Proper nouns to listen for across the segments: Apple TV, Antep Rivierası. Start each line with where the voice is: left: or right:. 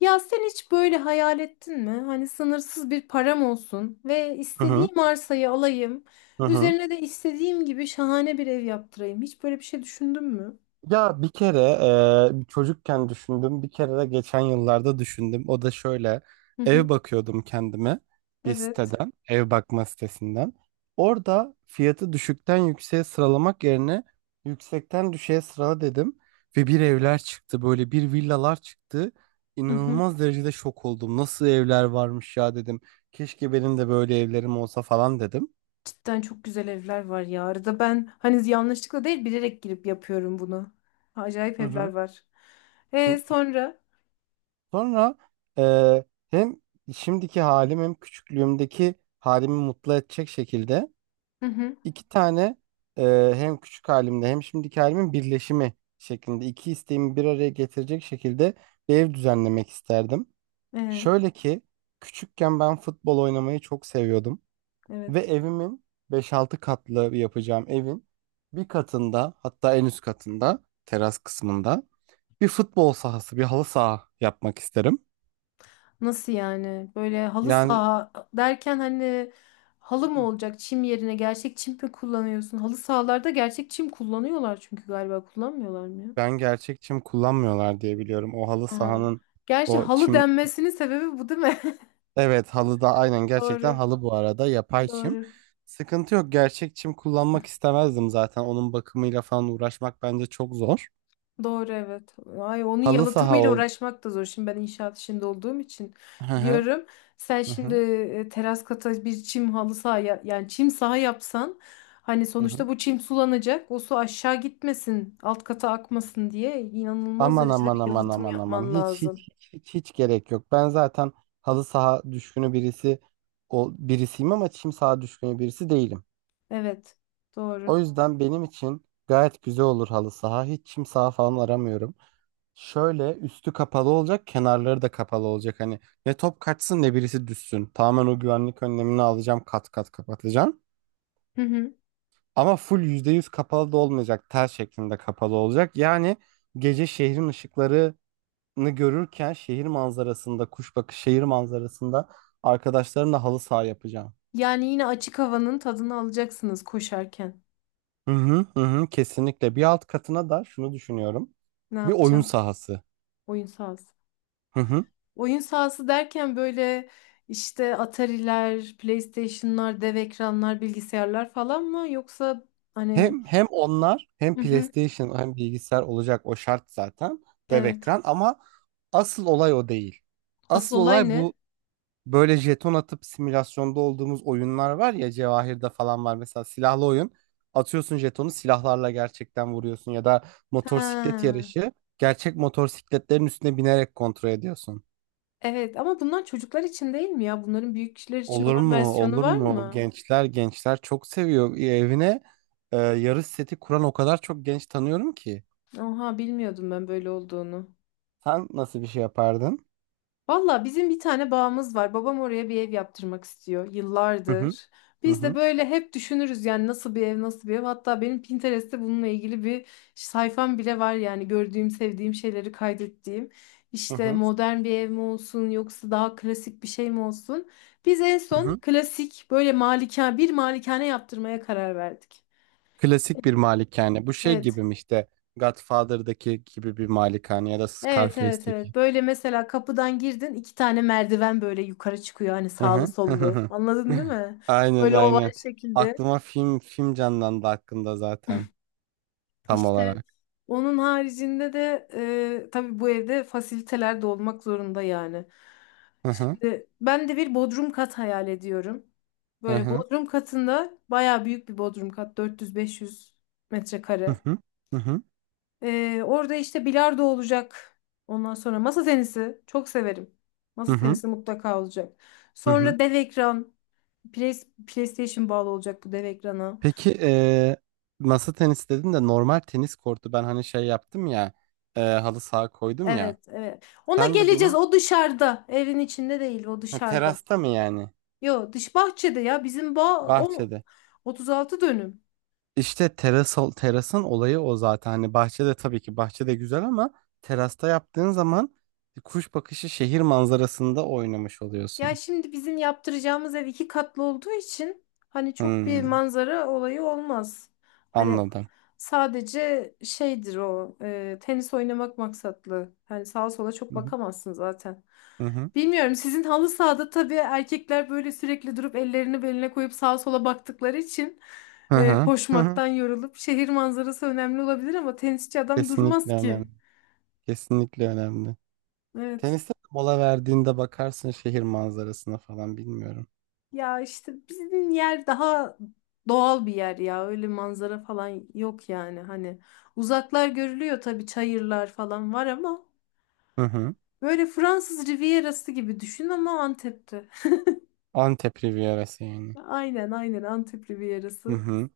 left: Ya sen hiç böyle hayal ettin mi? Hani sınırsız bir param olsun ve
right: Hı hı.
left: istediğim arsayı alayım.
right: Hı hı.
left: Üzerine de istediğim gibi şahane bir ev yaptırayım. Hiç böyle bir şey düşündün mü?
right: Ya bir kere çocukken düşündüm, bir kere de geçen yıllarda düşündüm. O da şöyle,
left: Hı
right: ev
left: hı.
right: bakıyordum kendime bir
left: Evet.
right: siteden, ev bakma sitesinden. Orada fiyatı düşükten yükseğe sıralamak yerine yüksekten düşüğe sırala dedim. Ve bir evler çıktı, böyle bir villalar çıktı.
left: Hı hı.
right: İnanılmaz derecede şok oldum. Nasıl evler varmış ya dedim. Keşke benim de böyle evlerim olsa falan dedim.
left: Cidden çok güzel evler var ya. Arada ben hani yanlışlıkla değil bilerek girip yapıyorum bunu. Acayip
right: Hı
left: evler
right: hı.
left: var. E sonra?
right: Sonra eee, hem şimdiki halim hem küçüklüğümdeki halimi mutlu edecek şekilde
left: Hı hı.
right: iki tane hem küçük halimde hem şimdiki halimin birleşimi şeklinde iki isteğimi bir araya getirecek şekilde bir ev düzenlemek isterdim.
left: E,
right: Şöyle ki küçükken ben futbol oynamayı çok seviyordum
left: evet.
right: ve evimin beş-altı katlı yapacağım evin bir katında, hatta en üst katında teras kısmında bir futbol sahası, bir halı saha yapmak isterim.
left: Nasıl yani? Böyle halı
right: Yani.
left: saha derken hani halı mı
right: Hı.
left: olacak çim yerine gerçek çim mi kullanıyorsun? Halı sahalarda gerçek çim kullanıyorlar çünkü galiba kullanmıyorlar mı ya?
right: Ben gerçek çim kullanmıyorlar diye biliyorum. O halı
left: Ha.
right: sahanın
left: Gerçi
right: o
left: halı
right: çim,
left: denmesinin sebebi bu değil mi?
right: evet, halı da aynen, gerçekten
left: Doğru.
right: halı bu arada, yapay çim.
left: Doğru.
right: Sıkıntı yok. Gerçek çim kullanmak istemezdim zaten. Onun bakımıyla falan uğraşmak bence çok zor.
left: Doğru evet. Ay onun
right: Halı saha
left: yalıtımıyla
right: ol.
left: uğraşmak da zor. Şimdi ben inşaat işinde olduğum için
right: Hı hı.
left: biliyorum. Sen
right: Hı
left: şimdi
right: hı.
left: teras kata bir çim halı saha yani çim saha yapsan hani
right: Hı hı.
left: sonuçta bu çim sulanacak. O su aşağı gitmesin, alt kata akmasın diye inanılmaz
right: Aman
left: derecede
right: aman
left: bir
right: aman
left: yalıtım
right: aman aman.
left: yapman
right: Hiç
left: lazım.
right: hiç hiç hiç hiç gerek yok. Ben zaten halı saha düşkünü birisi, o birisiyim, ama çim saha düşkünü birisi değilim.
left: Evet. Doğru.
right: O yüzden benim için gayet güzel olur halı saha. Hiç çim saha falan aramıyorum. Şöyle üstü kapalı olacak, kenarları da kapalı olacak. Hani ne top kaçsın ne birisi düşsün. Tamamen o güvenlik önlemini alacağım, kat kat kapatacağım.
left: Hı hı.
right: Ama full %100 kapalı da olmayacak, tel şeklinde kapalı olacak. Yani gece şehrin ışıklarını görürken, şehir manzarasında, kuş bakışı şehir manzarasında arkadaşlarımla halı saha yapacağım.
left: Yani yine açık havanın tadını alacaksınız koşarken.
right: Hı hı hı hı, kesinlikle. Bir alt katına da şunu düşünüyorum.
left: Ne
right: Bir oyun
left: yapacağım?
right: sahası.
left: Oyun sahası.
right: Hı hı.
left: Oyun sahası derken böyle işte Atari'ler, PlayStation'lar, dev ekranlar, bilgisayarlar falan mı? Yoksa hani
right: Hem onlar, hem
left: hı hı,
right: PlayStation hem bilgisayar olacak, o şart zaten, dev
left: evet.
right: ekran, ama asıl olay o değil.
left: Asıl
right: Asıl
left: olay
right: olay bu:
left: ne?
right: böyle jeton atıp simülasyonda olduğumuz oyunlar var ya, Cevahir'de falan var mesela, silahlı oyun. Atıyorsun jetonu, silahlarla gerçekten vuruyorsun, ya da motosiklet
left: Ha,
right: yarışı, gerçek motosikletlerin üstüne binerek kontrol ediyorsun.
left: evet ama bunlar çocuklar için değil mi ya? Bunların büyük kişiler için
right: Olur
left: olan
right: mu?
left: versiyonu
right: Olur
left: var
right: mu?
left: mı?
right: Gençler gençler çok seviyor. Evine yarış seti kuran o kadar çok genç tanıyorum ki.
left: Oha bilmiyordum ben böyle olduğunu.
right: Sen nasıl bir şey yapardın?
left: Valla bizim bir tane bağımız var. Babam oraya bir ev yaptırmak istiyor
right: Hı hı.
left: yıllardır.
right: Hı
left: Biz de
right: hı.
left: böyle hep düşünürüz yani nasıl bir ev, nasıl bir ev. Hatta benim Pinterest'te bununla ilgili bir sayfam bile var yani gördüğüm, sevdiğim şeyleri kaydettiğim.
right: Hı
left: İşte
right: hı.
left: modern bir ev mi olsun yoksa daha klasik bir şey mi olsun? Biz en
right: Hı
left: son
right: hı.
left: klasik böyle malikane, bir malikane yaptırmaya karar verdik.
right: Klasik bir malikane. Bu şey
left: Evet.
right: gibi mi işte, Godfather'daki gibi bir malikane, ya da
left: Evet evet
right: Scarface'deki.
left: evet. Böyle mesela kapıdan girdin iki tane merdiven böyle yukarı çıkıyor hani
right: Hı
left: sağlı
right: hı. Hı hı.
left: sollu.
right: Hı.
left: Anladın değil mi?
right: Aynen
left: Böyle
right: aynen.
left: oval şekilde.
right: Aklıma film film canlandı hakkında zaten, tam
left: İşte
right: olarak.
left: onun haricinde de tabii bu evde fasiliteler de olmak zorunda yani.
right: Hı hı.
left: Şimdi ben de bir bodrum kat hayal ediyorum.
right: Hı
left: Böyle
right: hı.
left: bodrum katında bayağı büyük bir bodrum kat 400-500
right: Hı
left: metrekare.
right: hı. Hı hı.
left: Orada işte bilardo olacak. Ondan sonra masa tenisi. Çok severim.
right: Hı
left: Masa
right: hı.
left: tenisi mutlaka olacak.
right: Hı hı.
left: Sonra dev ekran. PlayStation bağlı olacak bu dev ekrana.
right: Peki masa tenisi dedin de, normal tenis kortu ben hani şey yaptım ya, halı saha koydum ya.
left: Evet, evet. Ona
right: Sen de
left: geleceğiz.
right: benim,
left: O dışarıda. Evin içinde değil, o
right: ha,
left: dışarıda.
right: terasta mı yani?
left: Yo, dış bahçede ya. Bizim bağ o
right: Bahçede.
left: 36 dönüm.
right: İşte teras, terasın olayı o zaten. Hani bahçede, tabii ki bahçede güzel, ama terasta yaptığın zaman kuş bakışı şehir manzarasında oynamış
left: Ya
right: oluyorsun.
left: şimdi bizim yaptıracağımız ev iki katlı olduğu için hani çok bir
right: Hmm,
left: manzara olayı olmaz. Hani
right: anladım.
left: sadece şeydir o tenis oynamak maksatlı. Hani sağa sola çok
right: Hı hı.
left: bakamazsın zaten.
right: Hı hı.
left: Bilmiyorum sizin halı sahada tabii erkekler böyle sürekli durup ellerini beline koyup sağa sola baktıkları için
right: Hı hı. Hı hı.
left: koşmaktan yorulup şehir manzarası önemli olabilir ama tenisçi adam
right: Kesinlikle
left: durmaz ki.
right: önemli. Kesinlikle önemli.
left: Evet.
right: Teniste de mola verdiğinde bakarsın şehir manzarasına falan, bilmiyorum.
left: Ya işte bizim yer daha doğal bir yer ya. Öyle manzara falan yok yani. Hani uzaklar görülüyor tabii çayırlar falan var ama
right: Hı hı.
left: böyle Fransız Rivierası gibi düşün ama Antep'te.
right: Antep Rivierası yani.
left: Aynen aynen Antep
right: Hı
left: Rivierası.
right: hı.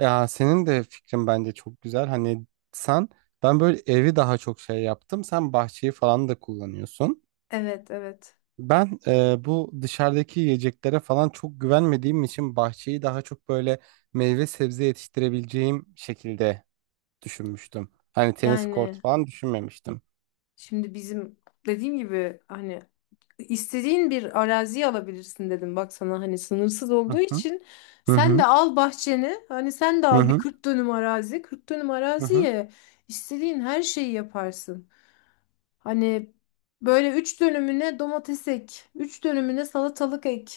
right: Ya senin de fikrin bence çok güzel. Hani sen ben böyle evi daha çok şey yaptım. Sen bahçeyi falan da kullanıyorsun.
left: Evet evet.
right: Ben bu dışarıdaki yiyeceklere falan çok güvenmediğim için bahçeyi daha çok böyle meyve sebze yetiştirebileceğim şekilde düşünmüştüm. Hani tenis kortu
left: Yani
right: falan düşünmemiştim.
left: şimdi bizim dediğim gibi hani istediğin bir arazi alabilirsin dedim bak sana hani sınırsız
right: Hı
left: olduğu
right: hı.
left: için
right: Hı
left: sen de
right: hı.
left: al bahçeni hani sen de
right: Hı
left: al bir
right: hı.
left: 40 dönüm arazi 40 dönüm
right: Hı hı.
left: araziye istediğin her şeyi yaparsın. Hani böyle 3 dönümüne domates ek, 3 dönümüne salatalık ek,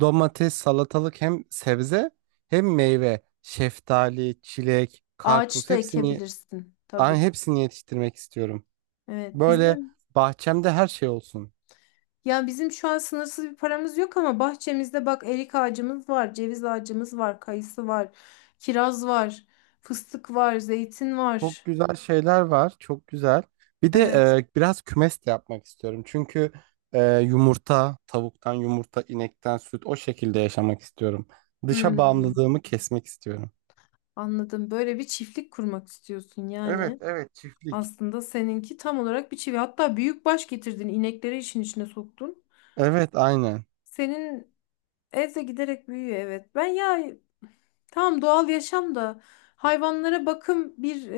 right: Domates, salatalık, hem sebze hem meyve, şeftali, çilek,
left: ağaç
right: karpuz
left: da
right: hepsini,
left: ekebilirsin tabii.
right: ay, hepsini yetiştirmek istiyorum.
left: Evet
right: Böyle
left: bizim
right: bahçemde her şey olsun.
left: ya bizim şu an sınırsız bir paramız yok ama bahçemizde bak erik ağacımız var, ceviz ağacımız var, kayısı var, kiraz var, fıstık var, zeytin
right: Çok
left: var.
right: güzel şeyler var. Çok güzel. Bir de
left: Evet.
right: biraz kümes de yapmak istiyorum. Çünkü tavuktan yumurta, inekten süt, o şekilde yaşamak istiyorum. Dışa
left: Hmm,
right: bağımlılığımı kesmek istiyorum.
left: anladım. Böyle bir çiftlik kurmak istiyorsun
right: Evet,
left: yani.
right: evet, çiftlik.
left: Aslında seninki tam olarak bir çiftlik. Hatta büyük baş getirdin, inekleri işin içine soktun.
right: Evet, aynen.
left: Senin ev de giderek büyüyor evet. Ben ya Tamam doğal yaşam da hayvanlara bakım bir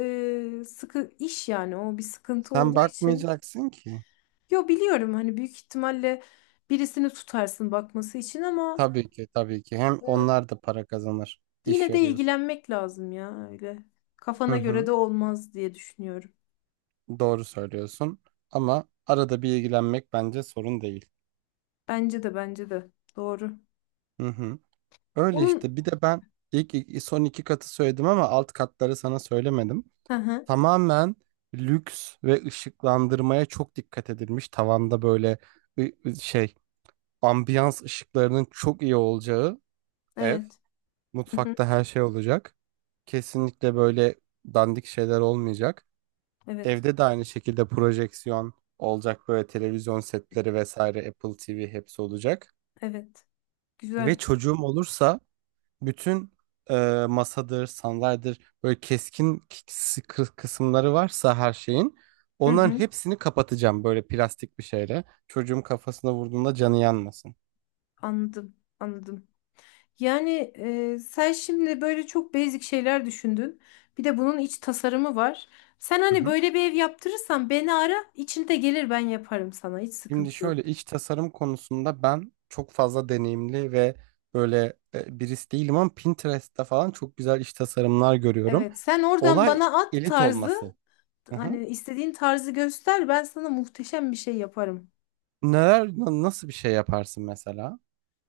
left: sıkı iş yani o bir sıkıntı
right: Sen
left: olduğu için.
right: bakmayacaksın ki.
left: Yo biliyorum hani büyük ihtimalle birisini tutarsın bakması için ama
right: Tabii ki, tabii ki. Hem
left: e,
right: onlar da para kazanır. İş
left: yine de
right: veriyorsun.
left: ilgilenmek lazım ya öyle.
right: Hı
left: Kafana göre
right: hı.
left: de olmaz diye düşünüyorum.
right: Doğru söylüyorsun. Ama arada bir ilgilenmek bence sorun değil.
left: Bence de doğru.
right: Hı hı. Öyle
left: Onun
right: işte. Bir de ben son iki katı söyledim ama alt katları sana söylemedim.
left: hı hı
right: Tamamen lüks ve ışıklandırmaya çok dikkat edilmiş. Tavanda böyle ı- ı- şey ambiyans ışıklarının çok iyi olacağı ev.
left: evet. Hı hı
right: Mutfakta her şey olacak. Kesinlikle böyle dandik şeyler olmayacak.
left: evet.
right: Evde de aynı şekilde projeksiyon olacak, böyle televizyon setleri vesaire, Apple TV, hepsi olacak.
left: Evet.
right: Ve
left: Güzel.
right: çocuğum olursa bütün masadır, sandalyedir, böyle keskin kısımları varsa her şeyin,
left: Hı
right: onların
left: hı
right: hepsini kapatacağım böyle plastik bir şeyle. Çocuğum kafasına vurduğunda canı yanmasın.
left: anladım. Anladım. Yani sen şimdi böyle çok basic şeyler düşündün. Bir de bunun iç tasarımı var. Sen
right: Hı
left: hani
right: hı.
left: böyle bir ev yaptırırsan beni ara, içinde gelir ben yaparım sana. Hiç
right: Şimdi
left: sıkıntı yok.
right: şöyle, iç tasarım konusunda ben çok fazla deneyimli ve böyle birisi değilim, ama Pinterest'te falan çok güzel iç tasarımlar görüyorum.
left: Evet, sen oradan
right: Olay
left: bana at
right: elit
left: tarzı,
right: olması. Hı hı.
left: hani istediğin tarzı göster, ben sana muhteşem bir şey yaparım.
right: Neler nasıl bir şey yaparsın mesela?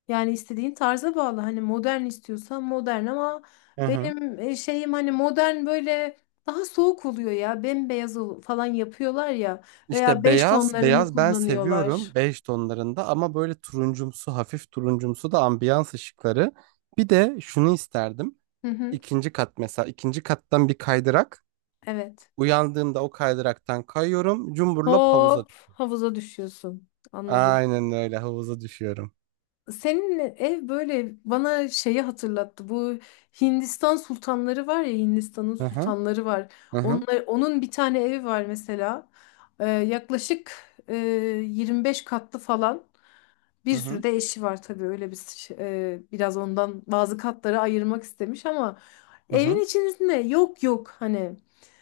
left: Yani istediğin tarza bağlı. Hani modern istiyorsan modern ama
right: Hı hı.
left: benim şeyim hani modern böyle daha soğuk oluyor ya. Bembeyaz falan yapıyorlar ya veya
right: İşte
left: beş
right: beyaz,
left: tonlarını
right: beyaz ben seviyorum,
left: kullanıyorlar.
right: bej tonlarında, ama böyle turuncumsu, hafif turuncumsu da ambiyans ışıkları. Bir de şunu isterdim.
left: Hı hı,
right: İkinci kat mesela, ikinci kattan bir kaydırak.
left: evet.
right: Uyandığımda o kaydıraktan kayıyorum, cumburlop havuza.
left: Hop havuza düşüyorsun. Anladım.
right: Aynen öyle havuza düşüyorum.
left: Senin ev böyle bana şeyi hatırlattı. Bu Hindistan sultanları var ya Hindistan'ın
right: Hı hı,
left: sultanları var.
right: hı hı,
left: Onlar, onun bir tane evi var mesela. Yaklaşık e, 25 katlı falan. Bir
right: hı
left: sürü
right: hı,
left: de eşi var tabii öyle bir biraz ondan bazı katları ayırmak istemiş ama
right: hı hı
left: evin içerisinde yok yok hani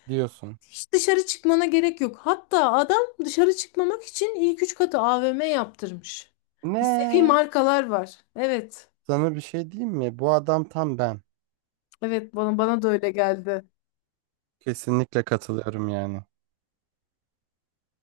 right: diyorsun.
left: hiç dışarı çıkmana gerek yok. Hatta adam dışarı çıkmamak için ilk üç katı AVM yaptırmış. İstediği
right: Ne?
left: markalar var. Evet.
right: Sana bir şey diyeyim mi? Bu adam tam ben.
left: Evet bana da öyle geldi.
right: Kesinlikle katılıyorum yani.